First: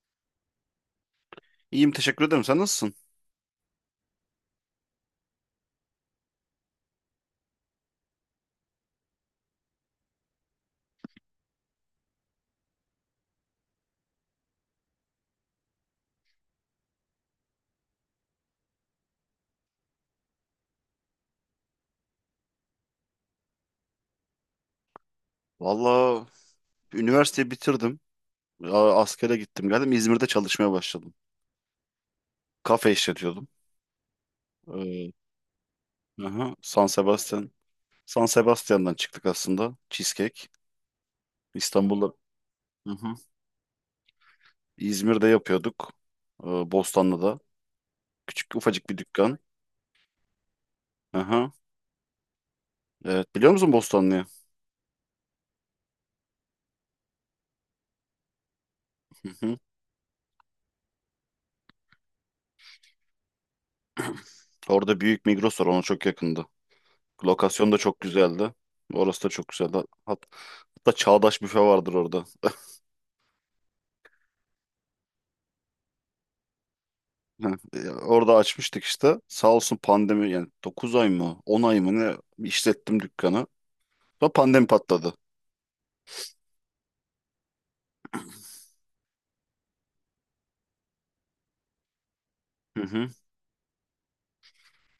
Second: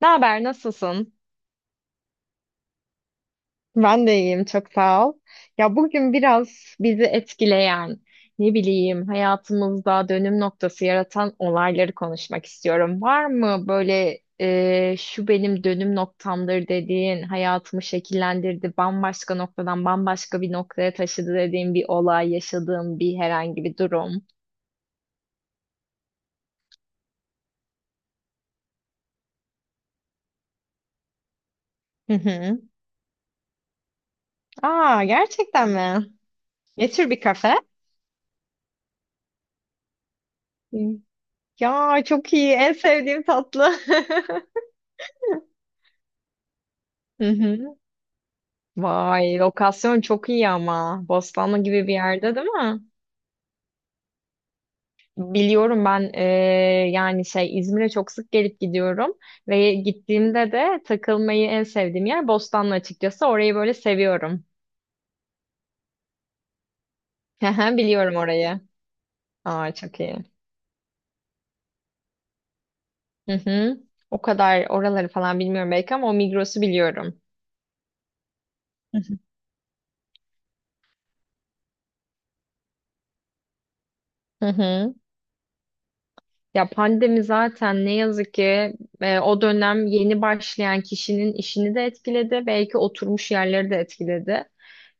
Ne haber, nasılsın? İyiyim, teşekkür ederim. Sen nasılsın? Ben de iyiyim, çok sağ ol. Ya bugün biraz bizi etkileyen, ne bileyim, hayatımızda dönüm noktası yaratan olayları konuşmak istiyorum. Var mı böyle şu benim dönüm noktamdır dediğin, hayatımı şekillendirdi, bambaşka noktadan bambaşka bir noktaya taşıdı dediğin bir olay, yaşadığın bir herhangi bir durum? Valla, üniversiteyi bitirdim. Askere gittim geldim. İzmir'de çalışmaya başladım. Hı hı. Kafe işletiyordum. Aa, Ee, gerçekten mi? aha, San Ne tür bir Sebastian. kafe? San Sebastian'dan çıktık aslında. Cheesecake. Hı. Ya İstanbul'da. çok iyi, en Aha. sevdiğim tatlı. İzmir'de yapıyorduk. Ee, Hı Bostanlı'da. hı. Küçük, ufacık bir dükkan. Vay, lokasyon çok iyi ama. Aha. Bostanlı gibi bir yerde değil mi? Evet, biliyor musun Bostanlı'yı? Biliyorum ben yani şey İzmir'e çok sık gelip gidiyorum Hı hı. ve gittiğimde de takılmayı en sevdiğim yer Bostanlı açıkçası. Orayı böyle seviyorum. Orada büyük Migros var, ona çok yakındı. Lokasyon Hı, da çok biliyorum güzeldi. orayı. Orası da çok Aa, güzeldi. çok iyi. Hatta çağdaş büfe vardır orada. Hı hı. O kadar oraları falan bilmiyorum belki ama o Migros'u biliyorum. Ha, orada açmıştık Hı hı. işte. Sağ olsun pandemi, yani 9 ay mı, 10 ay mı ne işlettim dükkanı. Sonra Hı pandemi hı. patladı. Ya pandemi zaten ne yazık ki o dönem yeni başlayan kişinin işini de etkiledi. Belki Hı hı. oturmuş yerleri de etkiledi.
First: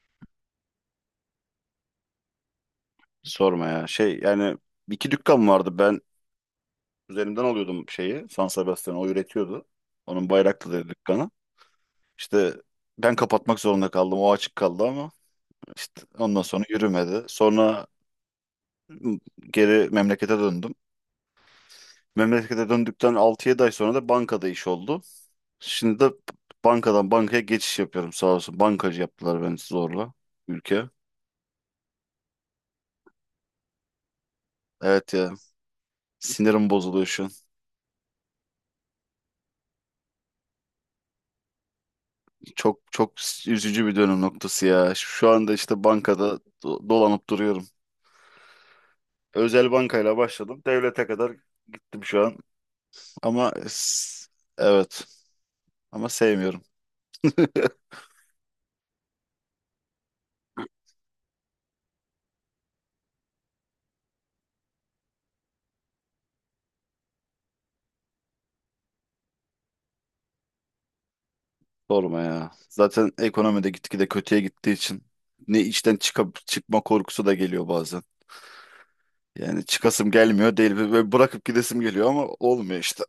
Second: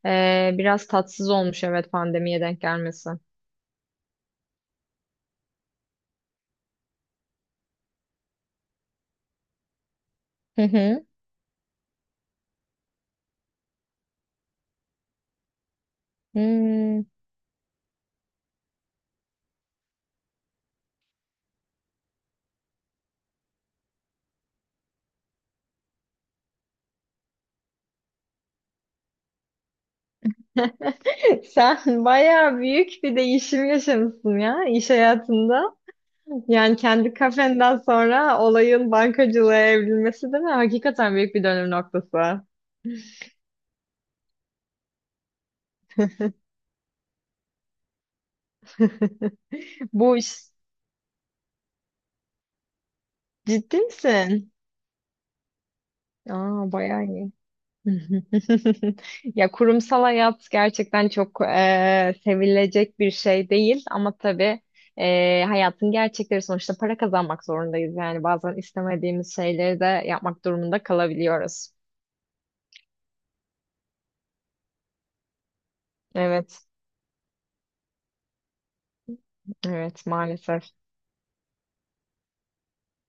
Biraz tatsız olmuş, evet, pandemiye denk gelmesi. Sorma ya. Şey, yani iki dükkan vardı. Ben üzerimden alıyordum şeyi. San Sebastian o üretiyordu. Onun Hı Bayraklı'da hı. dükkanı. İşte ben kapatmak zorunda kaldım. O açık kaldı ama işte ondan sonra Hmm. yürümedi. Sonra geri memlekete döndüm. Memlekete döndükten 6-7 ay sonra da bankada iş oldu. Şimdi de bankadan bankaya geçiş yapıyorum sağ olsun. Bankacı yaptılar beni zorla, ülke. Sen bayağı büyük bir değişim yaşamışsın ya iş Evet ya, hayatında. sinirim Yani bozuluyor kendi şu an. kafenden sonra olayın bankacılığa evrilmesi değil mi? Hakikaten büyük bir dönüm noktası. Çok çok üzücü bir dönüm noktası ya. Şu anda işte bankada dolanıp duruyorum. Özel bankayla Bu iş başladım. Devlete kadar gittim şu an. Ama ciddi s- misin? evet, ama sevmiyorum. Aa, bayağı iyi. Ya kurumsal hayat gerçekten çok sevilecek bir şey değil ama tabii hayatın gerçekleri, sonuçta para kazanmak zorundayız. Yani bazen istemediğimiz şeyleri de yapmak durumunda kalabiliyoruz. Sorma ya. Zaten ekonomide gitgide kötüye gittiği için ne işten çıkıp Evet, çıkma korkusu da geliyor bazen. Yani evet çıkasım gelmiyor maalesef. değil ve bırakıp gidesim geliyor ama olmuyor işte.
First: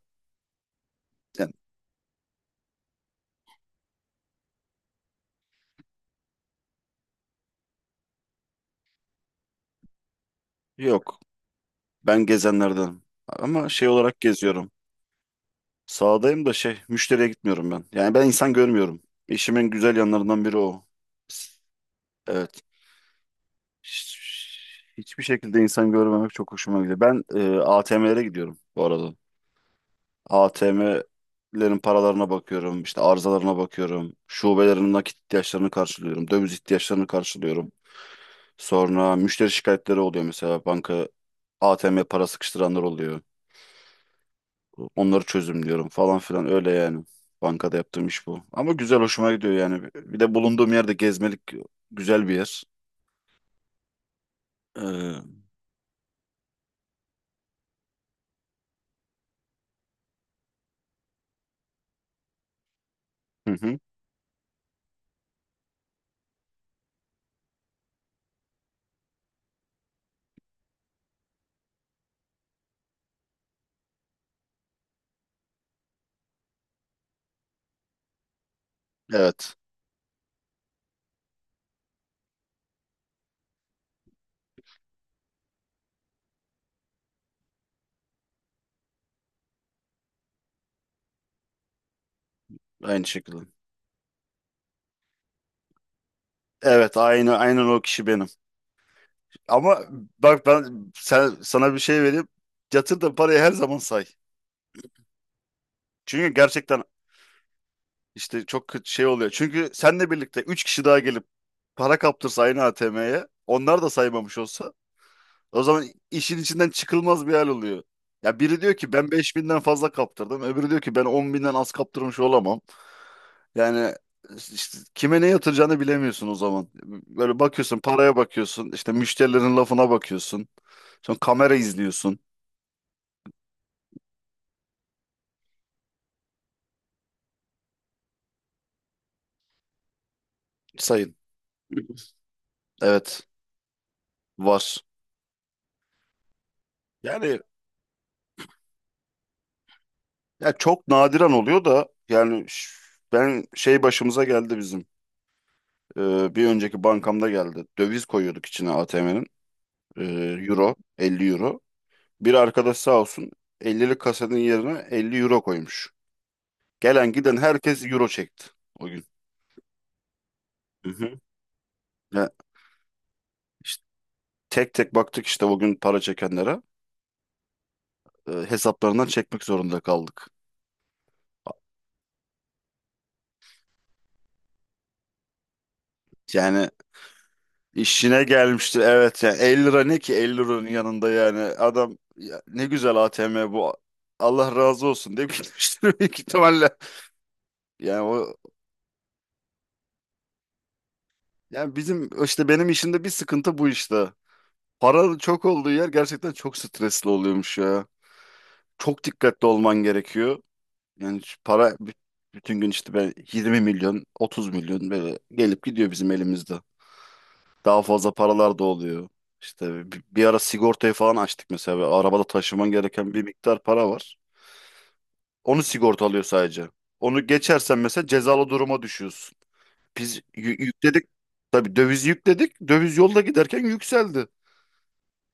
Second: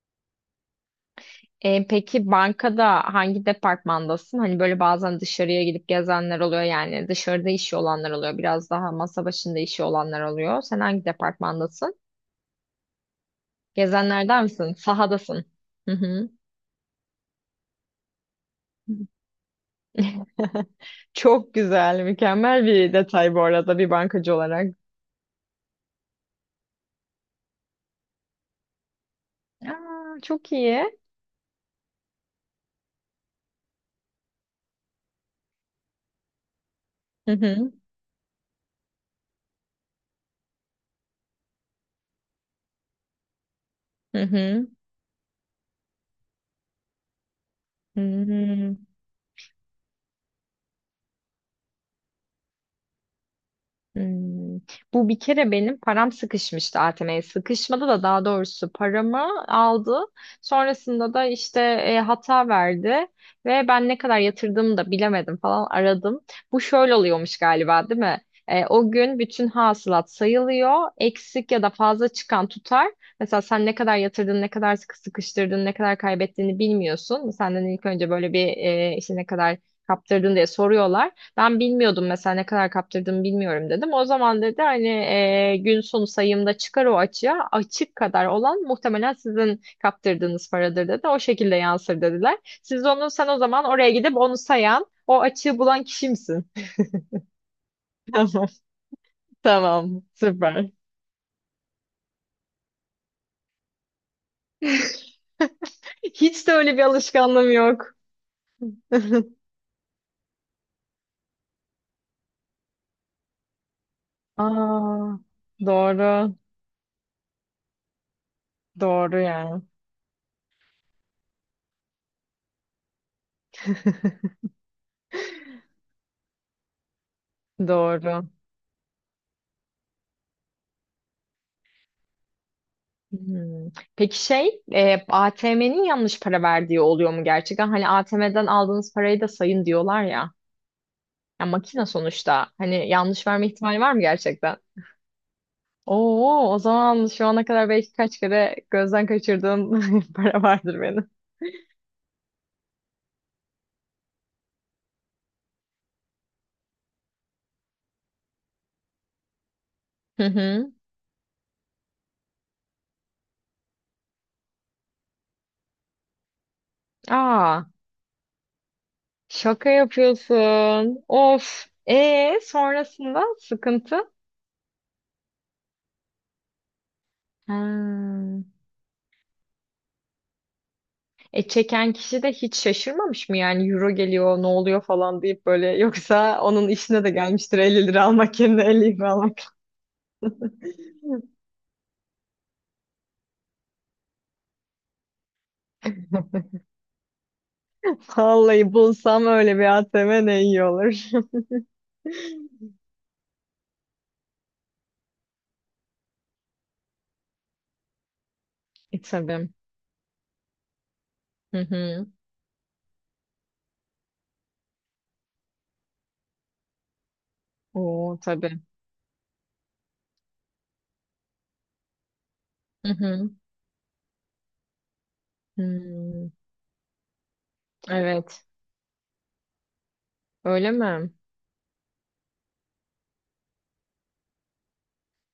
Yani Peki bankada hangi departmandasın? Hani böyle bazen dışarıya gidip gezenler oluyor, yani dışarıda işi olanlar oluyor. Biraz daha masa başında işi olanlar oluyor. Sen hangi yok. departmandasın? Ben gezenlerden. Ama şey olarak Gezenlerden geziyorum. misin? Sahadasın. Hı hı. Sağdayım da şey, müşteriye gitmiyorum ben. Yani ben insan görmüyorum. İşimin güzel yanlarından biri o. Çok güzel, Evet. mükemmel bir detay bu arada bir Hiç- bankacı olarak. Hiçbir şekilde insan görmemek çok hoşuma gidiyor. Ben ATM'lere gidiyorum bu arada. Aa, çok iyi. ATM'lerin paralarına bakıyorum, işte arızalarına bakıyorum. Şubelerin nakit ihtiyaçlarını karşılıyorum, döviz ihtiyaçlarını Hı karşılıyorum. hı. Sonra müşteri şikayetleri oluyor, mesela banka ATM para sıkıştıranlar oluyor. Hı hı. Onları çözümlüyorum falan filan, öyle yani. Bankada yaptığım iş bu. Ama Hmm. güzel, hoşuma gidiyor yani. Bir de bulunduğum yerde gezmelik güzel bir yer. Hmm. Bu bir Hı kere benim param sıkışmıştı ATM'ye. Sıkışmadı da, daha doğrusu paramı aldı. Sonrasında da işte hata verdi ve hı. ben ne kadar yatırdığımı da bilemedim falan, aradım. Bu şöyle oluyormuş galiba, değil mi? O gün bütün hasılat sayılıyor. Eksik ya da fazla çıkan tutar. Mesela sen ne kadar yatırdın, ne kadar sıkı sıkıştırdın, ne kadar kaybettiğini bilmiyorsun. Senden ilk önce böyle bir işte ne Evet. kadar kaptırdın diye soruyorlar. Ben bilmiyordum, mesela ne kadar kaptırdığımı bilmiyorum dedim. O zaman dedi hani gün sonu sayımda çıkar o açığa, açık kadar olan muhtemelen sizin kaptırdığınız paradır dedi. O şekilde yansır dediler. Siz Aynı onu, sen o şekilde. zaman oraya gidip onu sayan o açığı bulan kişi misin? Evet, aynı aynen o kişi benim. Tamam. Ama Tamam. bak Süper. ben sana bir şey vereyim. Yatırdığın parayı her zaman say. Çünkü Hiç de öyle gerçekten bir alışkanlığım yok. işte çok kötü şey oluyor. Çünkü seninle birlikte 3 kişi daha gelip para kaptırsa aynı ATM'ye, onlar da saymamış olsa, Aa, o zaman doğru. işin içinden çıkılmaz bir hal oluyor. Ya biri diyor ki ben Doğru 5000'den yani. fazla kaptırdım. Öbürü diyor ki ben 10.000'den az kaptırmış olamam. Yani işte kime ne yatıracağını bilemiyorsun o zaman. Böyle bakıyorsun, paraya Doğru. bakıyorsun, işte müşterilerin lafına bakıyorsun. Sonra kamera izliyorsun. Hmm. Peki şey, ATM'nin yanlış para verdiği oluyor mu gerçekten? Hani ATM'den aldığınız parayı da sayın diyorlar ya. Sayın. Ya makine sonuçta. Hani Evet, yanlış verme ihtimali var mı gerçekten? var. Oo, o zaman şu Yani ana kadar belki kaç kere gözden kaçırdığım para ya vardır çok benim. nadiren oluyor da, yani ben şey, başımıza geldi bizim. Bir önceki bankamda geldi. Döviz koyuyorduk içine ATM'nin. Ee, Hı hı. Euro, 50 euro. Bir arkadaş sağ olsun, 50'lik kasanın yerine 50 euro koymuş. Gelen giden Aa, herkes euro çekti o gün. şaka Hı yapıyorsun. hı. Of. Ya E sonrasında işte sıkıntı. tek tek baktık işte o gün para çekenlere, Ha. Hesaplarından çekmek zorunda kaldık. E çeken kişi de hiç şaşırmamış mı yani, euro geliyor ne oluyor falan deyip böyle? Yoksa Yani onun işine de gelmiştir 50 lira işine almak yerine gelmiştir 50 lira evet, yani almak. 50 lira ne ki 50 liranın yanında, yani adam ya ne güzel ATM bu, Allah razı olsun diye gitmiştir büyük ihtimalle. Yani o, Vallahi bulsam öyle bir ATM ne iyi olur. yani bizim işte, benim işimde bir sıkıntı bu işte. Para çok olduğu yer gerçekten çok stresli oluyormuş ya. E Çok dikkatli tabii. olman gerekiyor. Yani şu Hı para hı. bütün gün işte, ben 20 milyon, 30 milyon böyle gelip gidiyor bizim elimizde. Daha fazla Oo paralar tabii. da oluyor. İşte bir ara sigortayı falan açtık mesela. Ve arabada taşıman Hı gereken bir hı. miktar para var. Onu sigorta alıyor Hmm. sadece. Onu geçersen mesela Evet. cezalı duruma düşüyorsun. Biz Öyle yükledik. mi? Tabii dövizi yükledik. Döviz yolda giderken yükseldi.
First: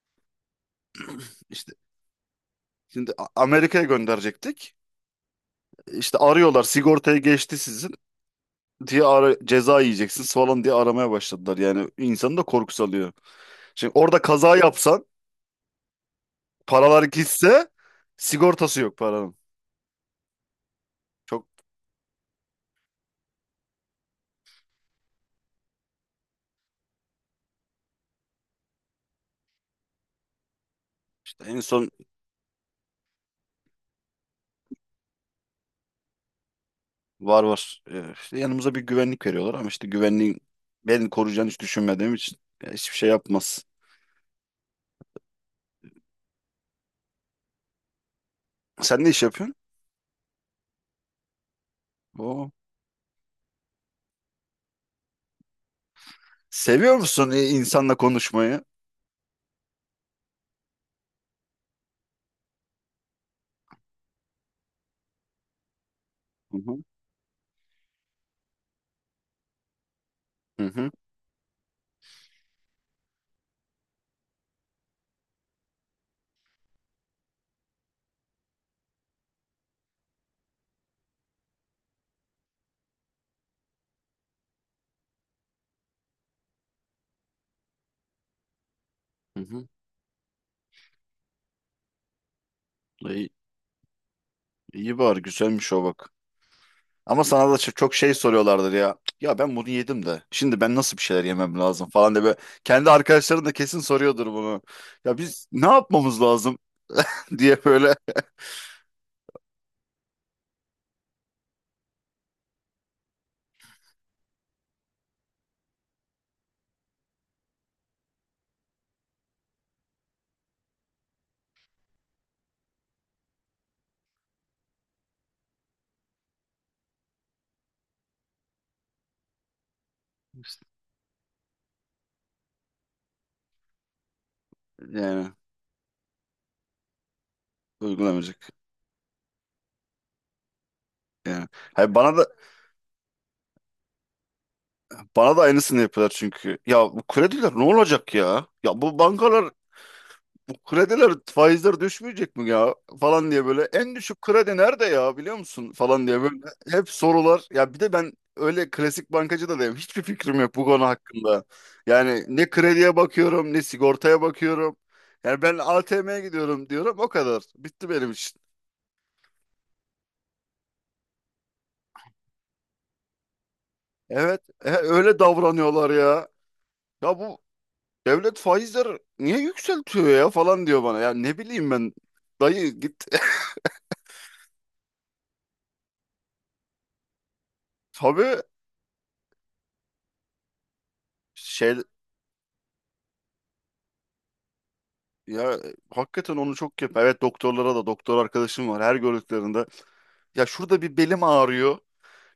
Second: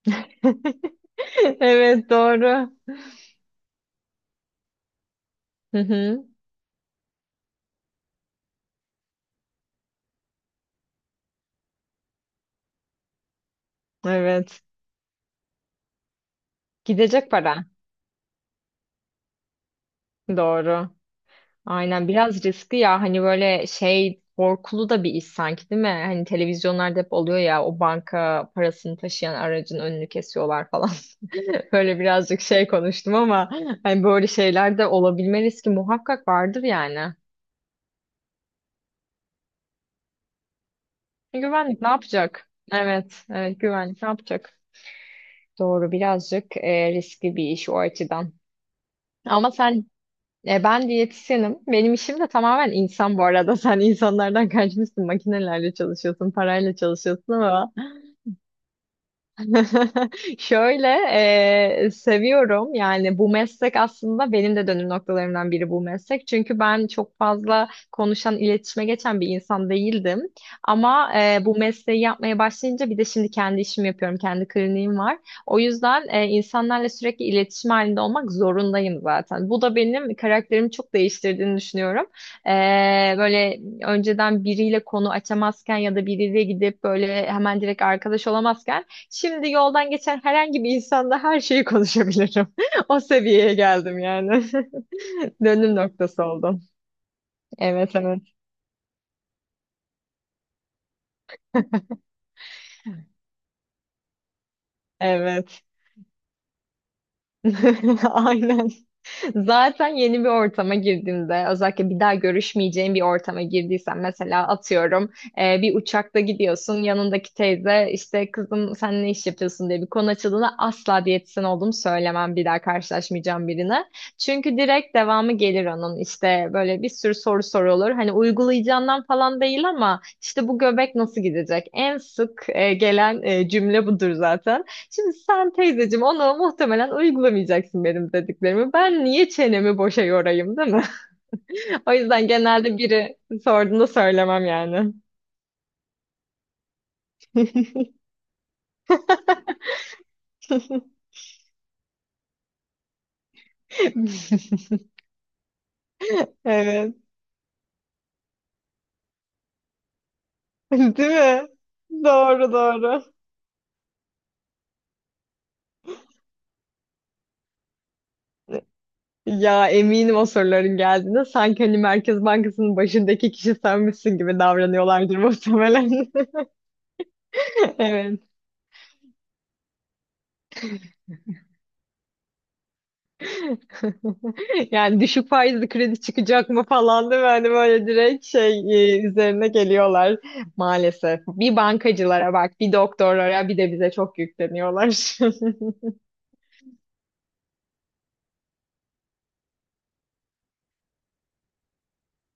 İşte Evet doğru. şimdi Amerika'ya gönderecektik. Hı İşte hı. arıyorlar, sigortayı geçti sizin ceza yiyeceksiniz falan diye aramaya başladılar. Yani insanı da korku salıyor. Şimdi orada kaza Evet. yapsan, paralar Gidecek para. gitse, sigortası yok paranın. Doğru. Çok Aynen, biraz riskli ya, hani böyle şey, korkulu da bir iş sanki, değil mi? Hani televizyonlarda hep oluyor ya o banka parasını taşıyan aracın önünü kesiyorlar falan. işte en son. Böyle birazcık şey konuştum ama hani böyle şeyler de olabilme riski muhakkak vardır yani. Var, var. İşte yanımıza bir güvenlik veriyorlar ama işte güvenliğin beni koruyacağını hiç Güvenlik ne düşünmediğim için, yapacak? ya hiçbir şey Evet, evet yapmaz. güvenlik ne yapacak? Doğru, birazcık riskli bir iş o açıdan. Sen ne iş Ama yapıyorsun? sen. Ben diyetisyenim. Benim işim de Oo. tamamen insan bu arada. Sen insanlardan kaçmışsın. Makinelerle çalışıyorsun, parayla Seviyor musun çalışıyorsun ama. insanla konuşmayı? Şöyle seviyorum, yani bu meslek aslında benim de dönüm noktalarımdan biri, bu meslek. Hı Çünkü hı. ben çok fazla konuşan, iletişime geçen bir insan değildim. Hı hı. Ama bu mesleği yapmaya başlayınca, bir de şimdi kendi işimi yapıyorum, kendi kliniğim var. O yüzden insanlarla sürekli iletişim halinde olmak zorundayım zaten. Bu da benim karakterimi çok değiştirdiğini düşünüyorum. E, Böyle önceden biriyle konu açamazken ya da biriyle gidip böyle hemen direkt arkadaş olamazken, Hı şimdi hı. yoldan geçen herhangi bir insanla her şeyi konuşabilirim. O İyi, seviyeye geldim yani. iyi bari güzelmiş Dönüm o bak. noktası oldum. Ama sana da çok Evet, şey evet. soruyorlardır ya. Ya ben bunu yedim de, şimdi ben nasıl bir şeyler yemem lazım falan diye böyle. Kendi arkadaşların da kesin soruyordur bunu. Ya biz Evet. ne yapmamız lazım diye böyle, Aynen. Zaten yeni bir ortama girdiğimde, özellikle bir daha görüşmeyeceğim bir ortama girdiysem, mesela atıyorum bir uçakta gidiyorsun, yanındaki teyze işte kızım sen ne iş yapıyorsun diye bir konu açıldığında asla diyetisyen olduğumu söylemem bir daha karşılaşmayacağım birine. Çünkü direkt devamı gelir onun, işte böyle bir sürü soru sorulur. Hani uygulayacağından falan değil ama işte bu göbek nasıl gidecek? En sık gelen cümle budur zaten. Şimdi yani sen teyzeciğim ona muhtemelen uygulamayacaksın benim uygulamayacak. dediklerimi. Ben niye çenemi boşa yorayım, değil mi? Yani. O Hayır, bana da yüzden genelde biri sorduğunda söylemem yani. bana da aynısını yapıyorlar çünkü. Ya bu krediler ne olacak ya? Ya bu bankalar, bu krediler, faizler düşmeyecek mi ya falan diye böyle, en düşük kredi nerede ya biliyor musun falan diye böyle hep Evet. sorular ya. Bir de ben öyle klasik bankacı da değilim, hiçbir fikrim yok bu konu Değil hakkında. mi? Yani ne Doğru, krediye doğru. bakıyorum ne sigortaya bakıyorum, yani ben ATM'ye gidiyorum diyorum, o kadar, bitti benim için. Ya eminim o soruların geldiğinde sanki hani Merkez Bankası'nın başındaki kişi senmişsin gibi Evet, davranıyorlardır öyle davranıyorlar muhtemelen. ya. Ya bu Evet. devlet faizler niye yükseltiyor ya falan diyor bana, ya ne bileyim ben, dayı git. Yani düşük faizli kredi çıkacak mı falan, değil mi? Hani böyle direkt Tabii, şey, üzerine geliyorlar maalesef. Bir şey. bankacılara bak, bir doktorlara, bir de bize çok yükleniyorlar. Ya, hakikaten onu çok yap. Evet, doktorlara da doktor arkadaşım var, her gördüklerinde. Ya şurada bir belim ağrıyor.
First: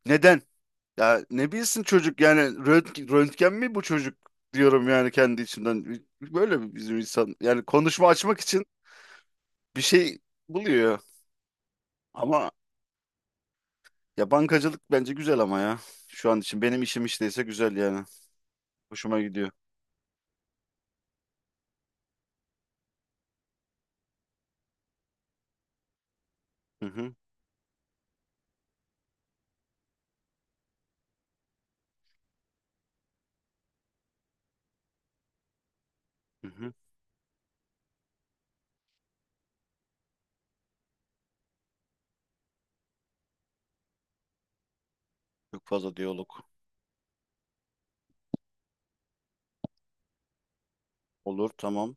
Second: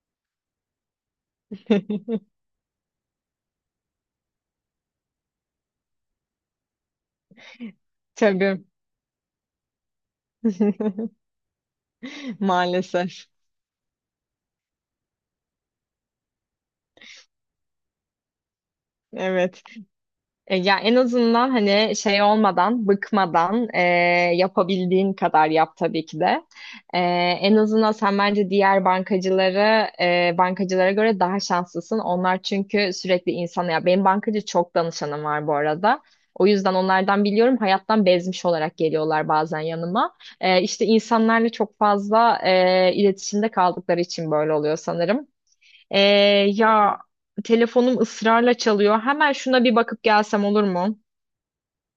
Neden? Ya ne bilsin çocuk, yani röntgen, röntgen mi bu çocuk diyorum yani kendi içimden. Böyle bizim insan yani konuşma açmak Tabii. için bir şey buluyor. Ama Maalesef. ya bankacılık bence güzel ama ya. Şu an için benim işim işteyse güzel yani. Hoşuma gidiyor. Evet. Ya en azından hani şey olmadan, bıkmadan, yapabildiğin kadar yap tabii ki de. Hı E, hı, En azından sen bence diğer bankacılara bankacılara göre daha şanslısın. Onlar çünkü sürekli insana, ya benim bankacı çok danışanım var bu arada. O hı hı. yüzden onlardan biliyorum, hayattan bezmiş olarak geliyorlar bazen yanıma. İşte insanlarla çok fazla iletişimde kaldıkları için böyle oluyor sanırım. Çok fazla Ee, diyalog. ya telefonum ısrarla çalıyor. Hemen şuna bir bakıp gelsem olur mu? Olur tamam.